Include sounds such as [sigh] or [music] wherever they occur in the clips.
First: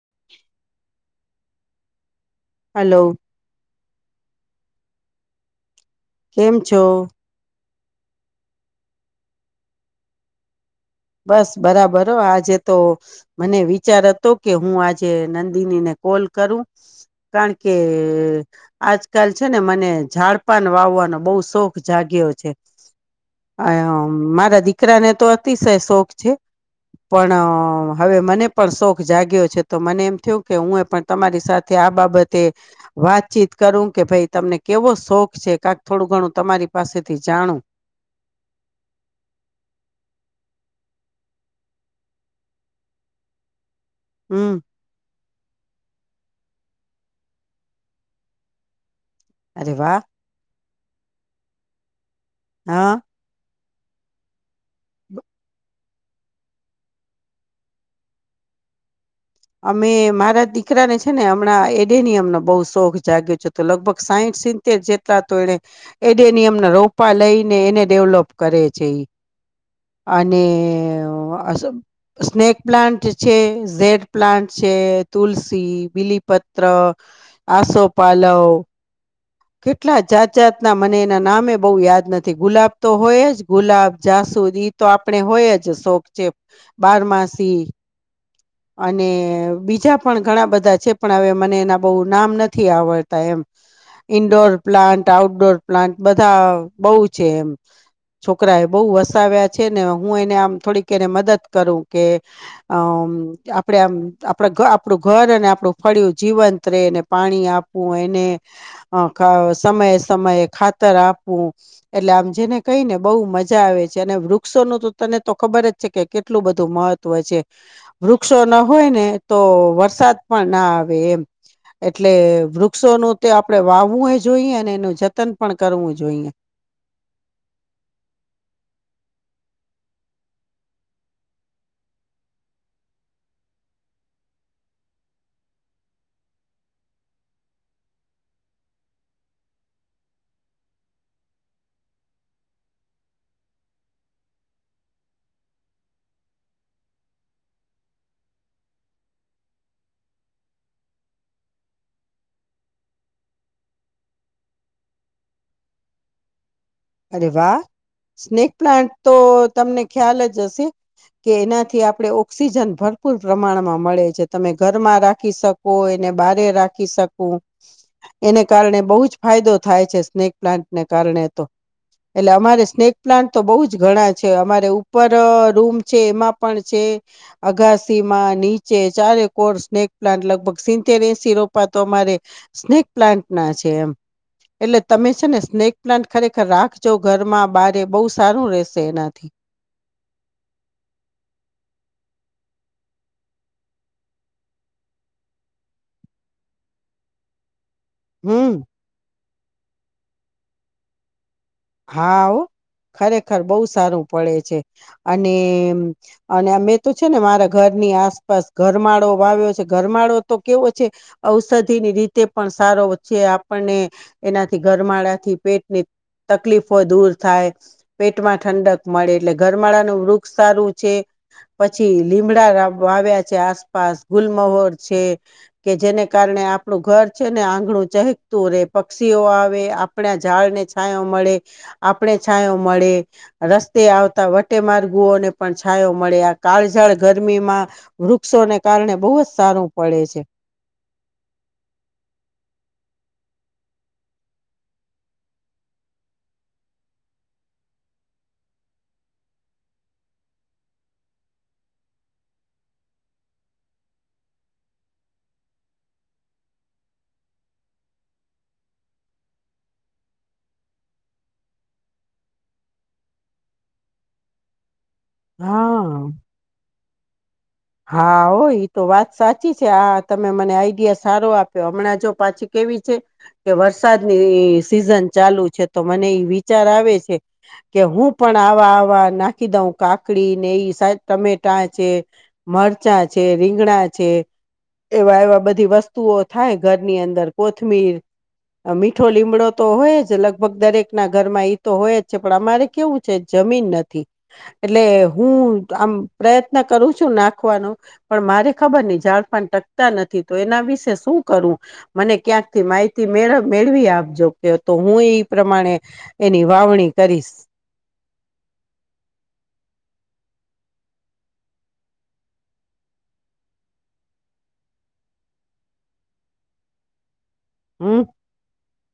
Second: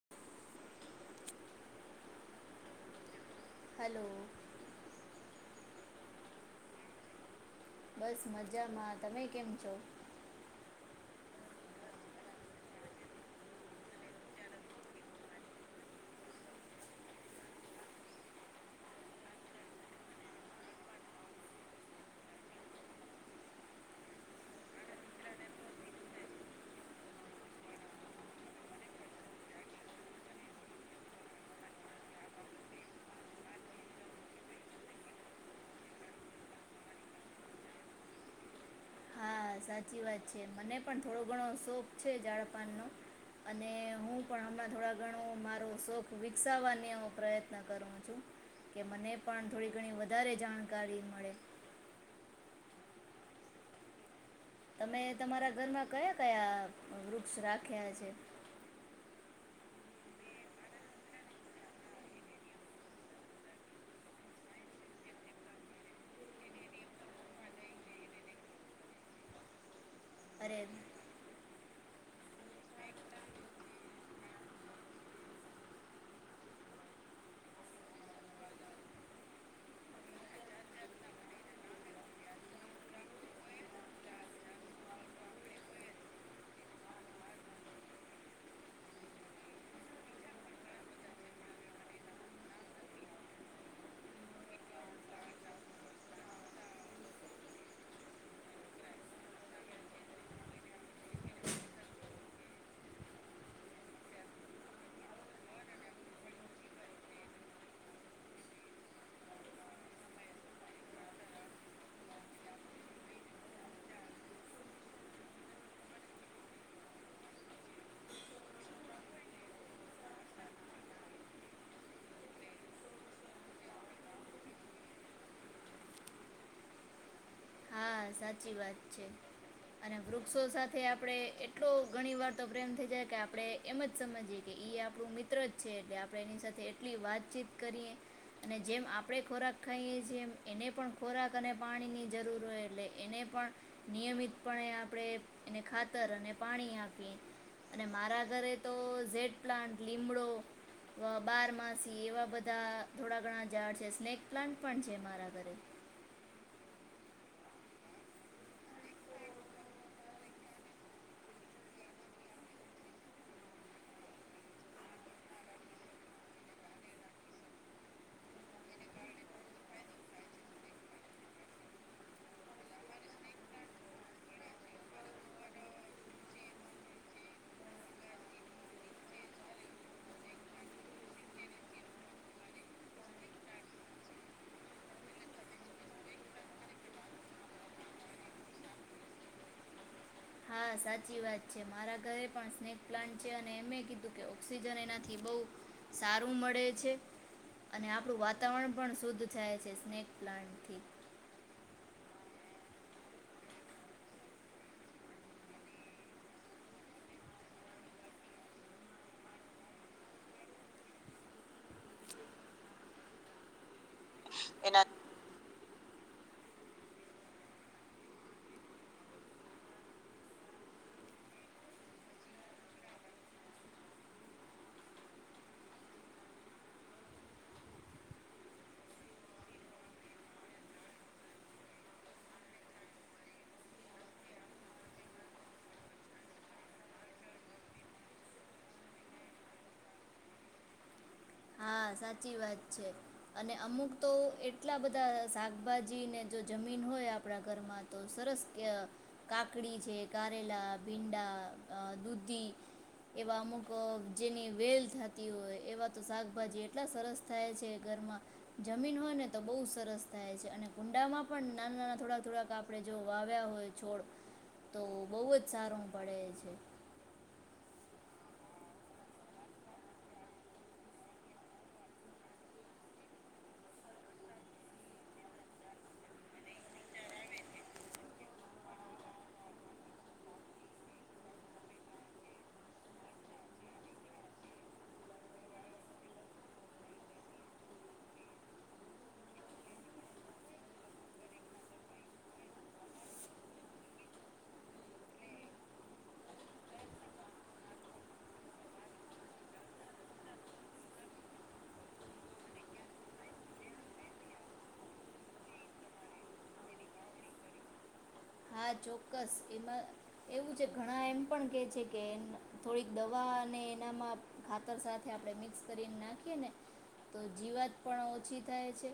[inaudible] Hello. Hello. કેમ છો. બસ મજામાં તમે કેમ છો. બસ બરાબર હો આજે તો મને વિચાર હતો કે હું આજે નંદિનીને કોલ કરું. કારણ કે આજકાલ છે ને મને ઝાડપાન વાવવાનો બહુ શોખ જાગ્યો છે મારા દીકરાને તો અતિશય શોખ છે પણ હવે મને પણ શોખ જાગ્યો છે તો મને એમ થયું કે હું એ પણ તમારી સાથે આ બાબતે વાતચીત કરું કે ભાઈ તમને કેવો શોખ છે કાક થોડું ઘણું તમારી પા પાસેથી જાણું. હા. હા સાચી વાત છે મને પણ થોડો ઘણો શોખ છે ઝડપાનનો અને હું પણ હમ હમણાં થોડા ઘણું મારું શોખ વિકસાવવાની હું પ્રયત્ન કરું છું કે મને પણ થોડી અરે ઘણી વાહ વધારે જાણકારી મળે હા. તમે તમારા ઘરમાં કયા કયા વૃક્ષ રાખ્યા છે. અમે મારા દીકરાને છે ને હમણાં એડેનીયમનો બઉ શોખ જાગ્યો છે તો લગભગ સાઈઠ સીતેેર જેટલા તો એણે એડેનિયમ ના રોપા લઈને એને ડેવલોપ કરે છે ઈ. [inaudible] અને અરે અ સ્નેક પ્લાન્ટ છે ઝેડ. પ્લાન્ટ છે તુલસી, બીલીપત્ર, આસો પાલવ કેટલા જાત જાતના મને એના નામે બહુ યાદ નથી ગુલાબ તો હોય જ ગુલાબ જાસુ તો ઈતો આપણે હોય જ શોખ છે બારમાસી અને બીજા પણ ઘણા બધા છે પણ હવે મને એના બહુ નામ નથી આવડતા એમ ઈન્ડોર પ્લાન્ટ આઉટડોર પ્લાન્ટ બધા બહુ છે એમ છોકરા એ બહુ વસાવ્યા છે ને હું એને આમ થોડીક એને મદદ કરું કે અ આપડે આમ આપણા ઘર આપણું ઘર અને આપણું ફળિયું જીવંત રહેને પાણી આપવું એ એને અ ખ સમયે સમયે ખાતર આપવું એટલે આમ જેને કહીને બહુ મજા આવે છ છેને વૃક્ષોનું તો તને તો ખબર જ છે કે કેટલું બધું મહત્વ છે વૃક્ષો ના હોય ને તો વરસાદ પણ ના આવે એમ એટલે વૃક્ષોનું તો આપ પણે વાવવું એ જોઈએ અને એનું જતન પણ કરવું જોઈએ. હા સાચી વાત છે. અને વૃક્ષો સાથે આપડે એટલો ઘણી વાર તો પ્રેમ થઇ જાય કે આપડે એમ જ સમજીયે કે ઈ આપણું મિત્ર જ છે એટલે આપણે એની સાથે એટલી વાતચીત કરીએ અને જેમ આપડે ખોરાક ખાઈએ છીએ એમ એને પણ ખોરાક અને પાણી ની જરૂર હોય એટલે એને પણ નિયમિતપણે આપણે એને ખાતર અને પાણી આપીયે અને મારા ઘરે તો ઝેડ પ્લાન્ટ લીમડો બારમાસી એવા બધા થોડા ઘણા ઝાડ છે સ્નેક પ્લાન્ટ પણ છે મારા ઘરે [inaudible] અરે વાહ. સ્નેક પ્લાન્ટ તો તમને ખ્યાલ જ હશે કે એનાથી આપડણે ઓક્સિજન ભર ભરપૂર પ્રમાણમાં મળે છે, તમે ઘરમાં રાખી શકો એને બારે રાખી શકો. એને કારણે બહુ જ ફાયદો થાય છે, સ્નેક પ્લાન્ટને કારણે તો. [inaudible] એટલે અમારે સ્નેક પ્લાન્ટ તો બહુ જ ઘણા છે, અમારે ઉપર રૂમ છે, એમાં પણ છે. અગાસી માં નીચે ચારે કોર સ્નેક પ્લાન્ટ લગભગ સીતેર- એનસી રોપાતો અમારે સ્નેક પ્લાન્ટ ના છે, એમ એટલે તમે છે, ને સ્નેક પ્લાન્ટ ખરે [unintelligible] રાખજો ઘરમાં બારે બહુ સારું રહેશે એનાથી. હા, સાચી વાત છે. મારા ઘરે પણ સ્નેક પ્લાન્ટ છે, અને એમે કીધું કે ઓક્સિજન એનાથી બવ [unintelligible] સારું મળે છે. અને આપણું હમ વાતાવરણ પણ શુદ્ધ થાય છે, સ્નેક પ્લાન્ટથી. હા. ખરેખર બહુ સારું પડે છે, અને અને મે તો છે, ને મારા ઘર ની આસપાસ ગરમાળો વાવ્યો છે, ગરમાળો તો કેવો છે, ઔષધિ ની રીતે પણ સાર છે, આપણને એનાથી એના ગરમાળાથી પેટને તકલીફો દૂર થાય પેટમાં ઠંડક મળે એટલે ગરમાળાનું વૃક્ષ સારું છે. પછી લીમડા વાવ્યા છે, આસપાસ ગુલમહોર છે, કે જેને કારણે આપણું ઘર છે, ને આંગણું ચહકતું રે પક્ષીઓ આવે આપણા ઝાળ ને છાયા મળે આપણે છાંયો મળે, રસ્તે આવતા વટે માર્ગોને પણ છાયો મળે. કાળઝાળ ગરમીમાં વૃક્ષોને કારણે બહુ જ સારું પડે છે. હા. સાચી વાત છે, અને અમુક તો એટલા બધા શાકભાજીને જો જમીન હોય હોય આપણા ઘરમાં તો સરસ કે કાકડી છે, કારેલા, ભીંડા, દૂધી એવા અમુક જેની વેલ થતી હોય એવા તો શાકભાજી એટલા સરસ થાય છે. ઘરમાં જમીન હોય ને તો બહુ સરસ થાય છે, અને કુંડ અંડામાં પણ નાના નાના થોડાક થોડાક આપણે જો વાવ્યા હોય છોડ તો બહુ જ હા સારું પડે છે. હા, ઓ તો વાત સાચી છે. આા તમે મને આઈડિયા સારો આપ્યો હમણાં જો પાછી [unintelligible] કેવી કે વરસાદની સીઝન ચાલુ છે. તો મને એ વિચાર આવે છે. કે હું પણ આવા આવા નાખી દઉં કાકડી ને એ ટમેટા છે, મરચાં છે, રીંગડા છે. એવા એવા બધી વસ્તુઓ થાય ઘરની અંદર કોથમીર, મીઠો લીમડો તો હોય જ લગભગ દરેક ના ઘરમાં તો હોય જ છે, પણ અમારે કેવું છે જમીન નથી. એટલે હું આમ પ્રયત્ન કરું છું ના [unintelligible] પણ મારે ખબર ન ઝાડપાન [unintelligible] ટકતા નથી તો એના વિશે શું કરું? મને ક્યા માહિતી મેળ મેળવી આપજો કે તો હું એ પ્રમાણે એની વાવણી કરીશ. [inaudible] હા ચોક્કસ એમાં એવું છે, ઘણા એમ પણ કે છે કે થોડીક દવા અને એનામાં ખાતર સાથે આપણે મિક્સ કરીને નાખીએ ને તો જીવાત હમ પણ ઓછી થાય છે.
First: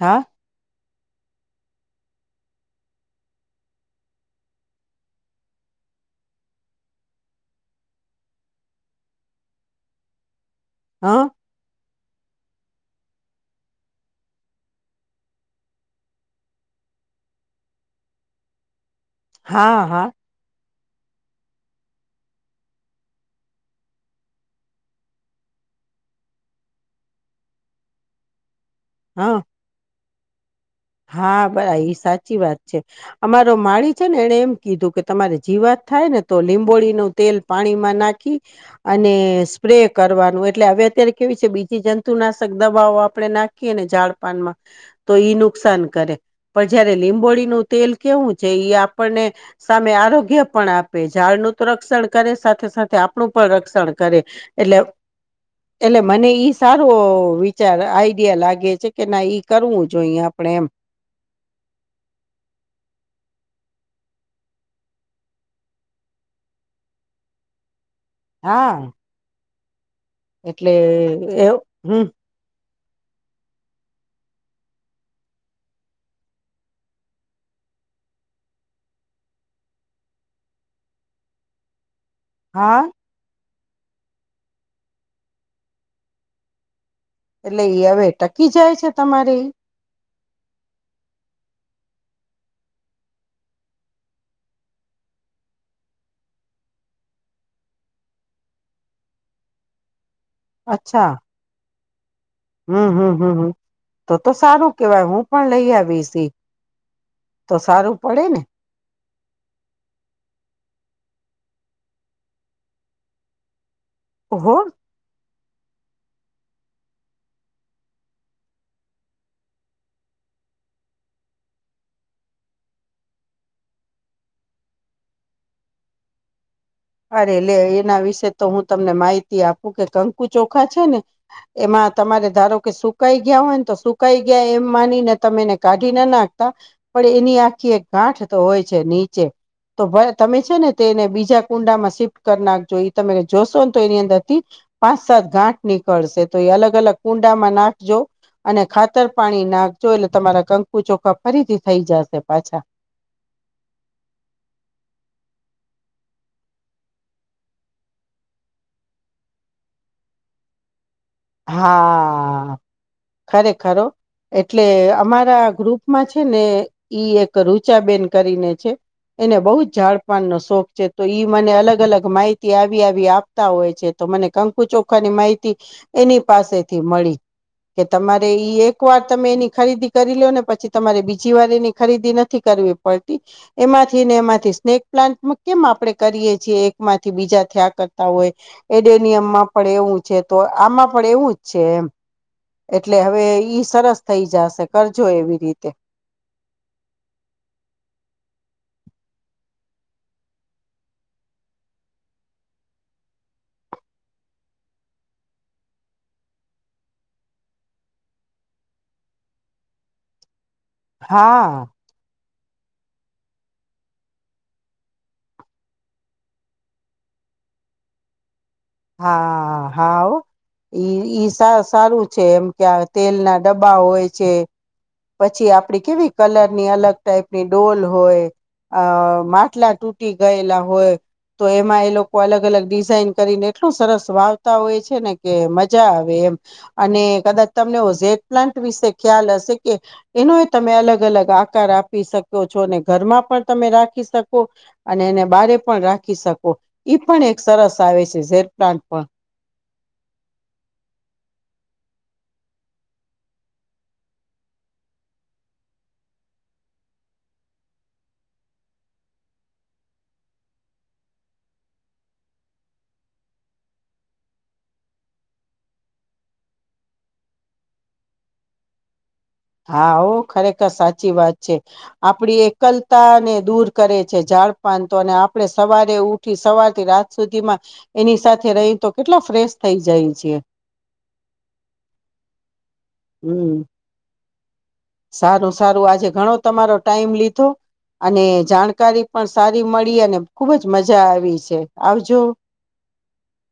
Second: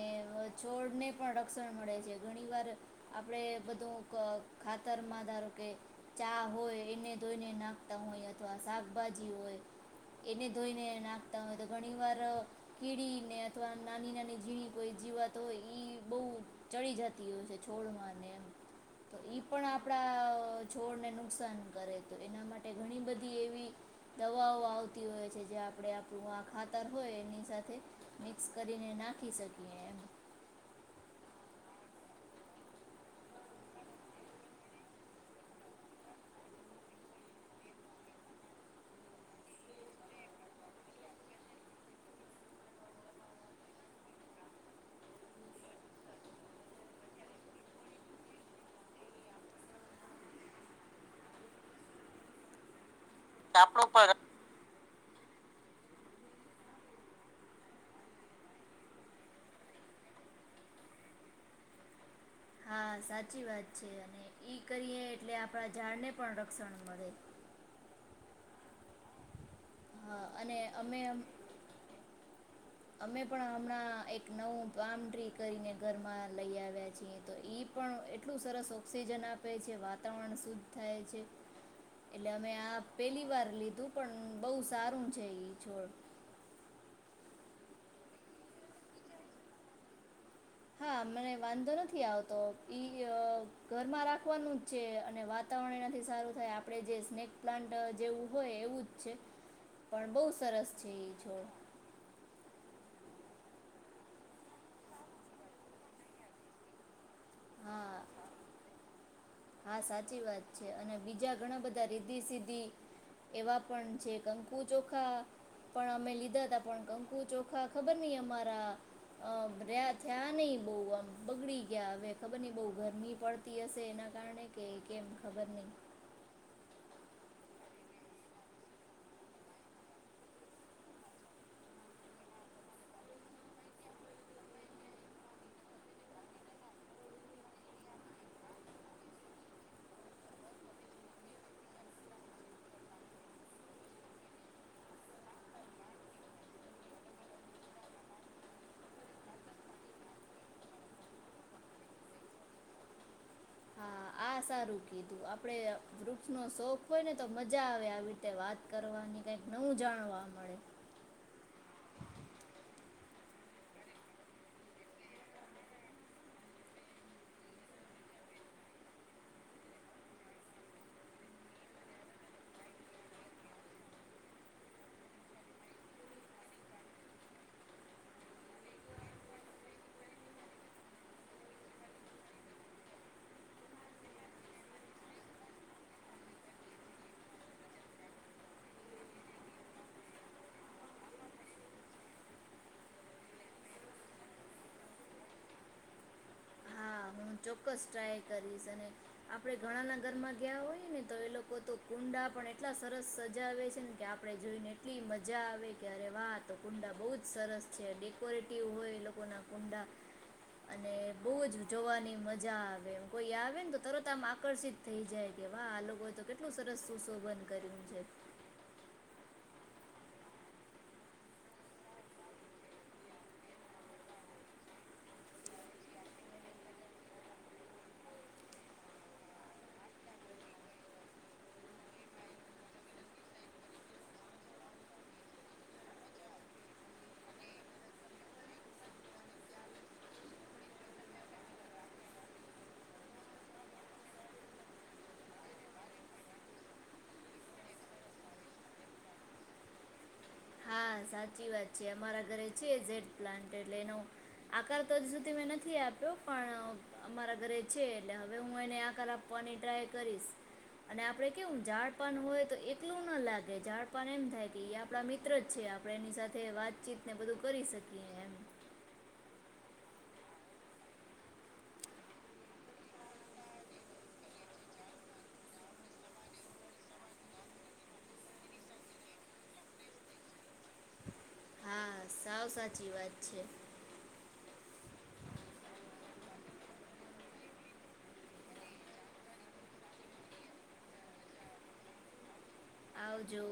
હા. થડ [unintelligible] ને પણ રક્ષણ મળે છે. ઘણી વાર આપડે બધું ખાતર માં ધારો કે ચા હોય એને ધોઈને નાખતા હોય અથવા શાકભાજી હોય એને ધોઈને હા નાખતા હોય તો ઘણી [unintelligible] વાર કીડીને અથવા નાની નાની જીણી કોઈ જીવાત તો ઈ બહ [unintelligible] ચડ જતી હોય છે, છોડમાંને તો ઈ પણ હા હા આપડા છોડને નુકસાન કરે તો એના માટે ઘણી બધી એવી દવાઓ આવતી હોય છે. જ્યાં આપ આપું આ ખાતર હોય એની સાથે મિક્સ કરીને નાખી હા શકીએ એમ. હા, બરા એ સાચી વાત છે, અમારો માળી છે ને એને એમ કીધું કે તમારે જી વાત થાય ને તો લીંબોળી નું તેલ પાણીમાં નાખી અને સ્પ્રે કરવાનું એટલે હવે અત્યારે કેવી છે બીજી જંતુનાશક દવાઓ આપણે નાખીએને ઝડપાનમાં તો ઈ નુ નુકસાન કરે પણ જયારે લીંબોળનું તેલ કેવું છે એ આપણને સામે આરોગ્ય પણ આપે ઝાડનું તો રક્ષણ કરે સાથે સાથે આપણું પણ આપણો રક્ષણ પણ કરે એટલે [inaudible] એટલે મને ઈ સારો વિચાર આઈડિયા લાગે છે કે ના ઈ કરવું જોઈ આપણે એમ હા સાચી વાત છે અને ઈ કરીએ એટલે આપણા ઝાડને પણ રક્ષણ મળે [inaudible] હા હા અને એટલે અમે એવ હમ્મ અમે પણ હમણાં એક નવું પામ ટ્રી કરીને ઘરમાં લઈ આવ્યા છીએ તો ઈ પણ એટલું સરસ ઓક્સિજન આપે છે વાતાવરણ શુદ્ધ થાય છે એટલે અમે આ હા પેલી વાર લીધું પણ બહુ સારું છે ઈ છોડ એટલે હવે ટકી જાય છે તમારે હા મને વાંધો નથી આવતો ઈ અ ઘરમાં રાખવાનું જ છે અને વાતા વરન સારું થાય આપે જે સ્નેક પ્લાન્ટ જેવું હોય એવું જ છે પણ બ સરસ છે એ છોડ હમ્મ હમ્મ હમ્મ તો તો સારું કેવાય હું પણ લઈ આવીશ ઈ તો સારું હા પડે ને હા સાચી વાત છે અને બીજા ઘણા બધા રીધી સીધી એવા પણ છે ઓહો કંકુ ચોખા પણ અમે લીધા હતા પણ કંકુ ચોખા ખબર નઈ અમારા અમ રહ્યા થયા નહી બહ આમ બગડી ગયા હવે ખબર નઈ બહ ગરમી પડતી હશે એના કારણે કે કેમ ખબર નહી અરે લે એના વિશે તો હું તમને માહિતી આપું કે કંકુ ચોખા છે ને એમાં તમારે ધારો કે સુકાઈ ગયા હોય ને તો સુકાઈ ગયા એમ માનીને તમે એને કાઢી ના નાખતા પણ એની આખી એક ગાંઠ તો હોય છે નીચે તો તમે છે ને તેને બીજા કુંડામાં શિફ્ટ કર નાખ જો એ તમે જોશો ને તો એની અંદર થી પાંચ સાત ગાંઠ નીકળશે તો અલગ અલગ કુંડામાં નાખજો અને ખાતર પાણી નાખજો એટલે તમારા કંકુ ચોખા ફરીથી થઈ જશે પાછા હા આ સારું કીધું આપડણે વૃક્ષનો શોખ હોય ને તો મજા આવે આવી રીતે વાત કરવાની કઈક નવું જાણવા મળે હા ખરે ખર હો એટલે અમારા ગ્રુપમાં છે ને ઈ એક રુચાબેન કરીને છે એને બહુ જ ઝાડપાનનો શોખ છે તો ઈ મને અલગ અલગ માહિતી આવી આવી આપતા હોય છે તો મને કંકુ ચોખાની માહિતી એની પાસેથી મળી કે તમારે ઈ એક વાર તમે એની ખરીદી કરી લિયોને ને પછી તમારે બીજી વાર એની ખરીદી નથી કરી વી પડતી એમાંથી ને એમાંથી સ્નેક પ્લાન્ટ કેમ આપણે કરીએ છીએ એકમાંથી બીજા થ્યા કરતા હોય એડેનિયમમાં પણ એવું છે તો આમાં પણ એવું જ છે એમ એટલે હવે ઈ સરસ થઈ જાશે કરજો એવી રીતે હા ચોક્કસ ટ્રાય કરીશ અને આપડે ઘણાના ઘરમાં ગયા હોય ને તો એ લોકો તો કુંડા પણ એટલા સરસ સજાવે છે ને કે આપણે જોઈને એટલી મજા આવે કે અરે વાહ તો કુંડા બહુ જ સરસ છે ડેકોરેટિવ હોય એ લોકો ના કુંડા અને બહુ જ હા જોવાની મજા આવે કોઈ આવે ને તો તરત આમ આકર્ષિત થઈ જાય કે વાહ આ લોકો તો કેટલું સરસ સુો સોબંધ કરિયુ છે હા હા ઈ સારું છે એમ કે તેલના ડબ્બા હોય છે પછી આપડી કેવી કલરની અલગ ટાઈપની ડોલ હોય અ માટલા તૂટી ગયેલા હોય તો એમાં એ લોકો અલગ અલગ ડિઝઇન કરીને એટલું સરસ વાવતા હોય છે ને કે મજા આવે એમ અને કદાચ તમને ઓઝે પલા વિશે ખ્યાલ હશે કે એનો તમે અલગ અલગ આકાર આપી શકો છો અને ઘરમાં પણ ત ત રાખી શકો અને એને બારે પણ રાખી શકો પણ એક સરસ આવે છે ઝેર રાત પ હા સાચી વાત છે અમારા ઘરે છે ટ પ્લાન્ટ એટલે એનો આકાર તો હજ સુધી મેં નથી આપ્યો જો પણ અમારા ઘરે છે એટલે હવે હું એને આકાર આપવાની ટ્રાય કરીશ અને આપડે કેવું ઝાડપાન હોય તો એકલું ના લાગે ઝાડપાન એમ થાય કે એ આપડા મિત્ર જ છે આપણે એની સાથે વાતચીત ને બધું કરી શકીએ એમ હા ઓ ખરેખર સાચી વાત છે આપડી એકલતા ને દૂર કરે છે જાડ આપણે સવારે ઉઠી સવારથી રાત સુધી માં એની સાથે રહી તો કેટલો ફ્રેશ થઈ જાય છે. હા સાવ સાચી વાત છે. હમ સારું સારું આજે ઘણો તમારો ટાઈમ લીધો અને જાણકારી પણ સારી મળી અને ખુબ જ મજા આવી છે આવજો આવજો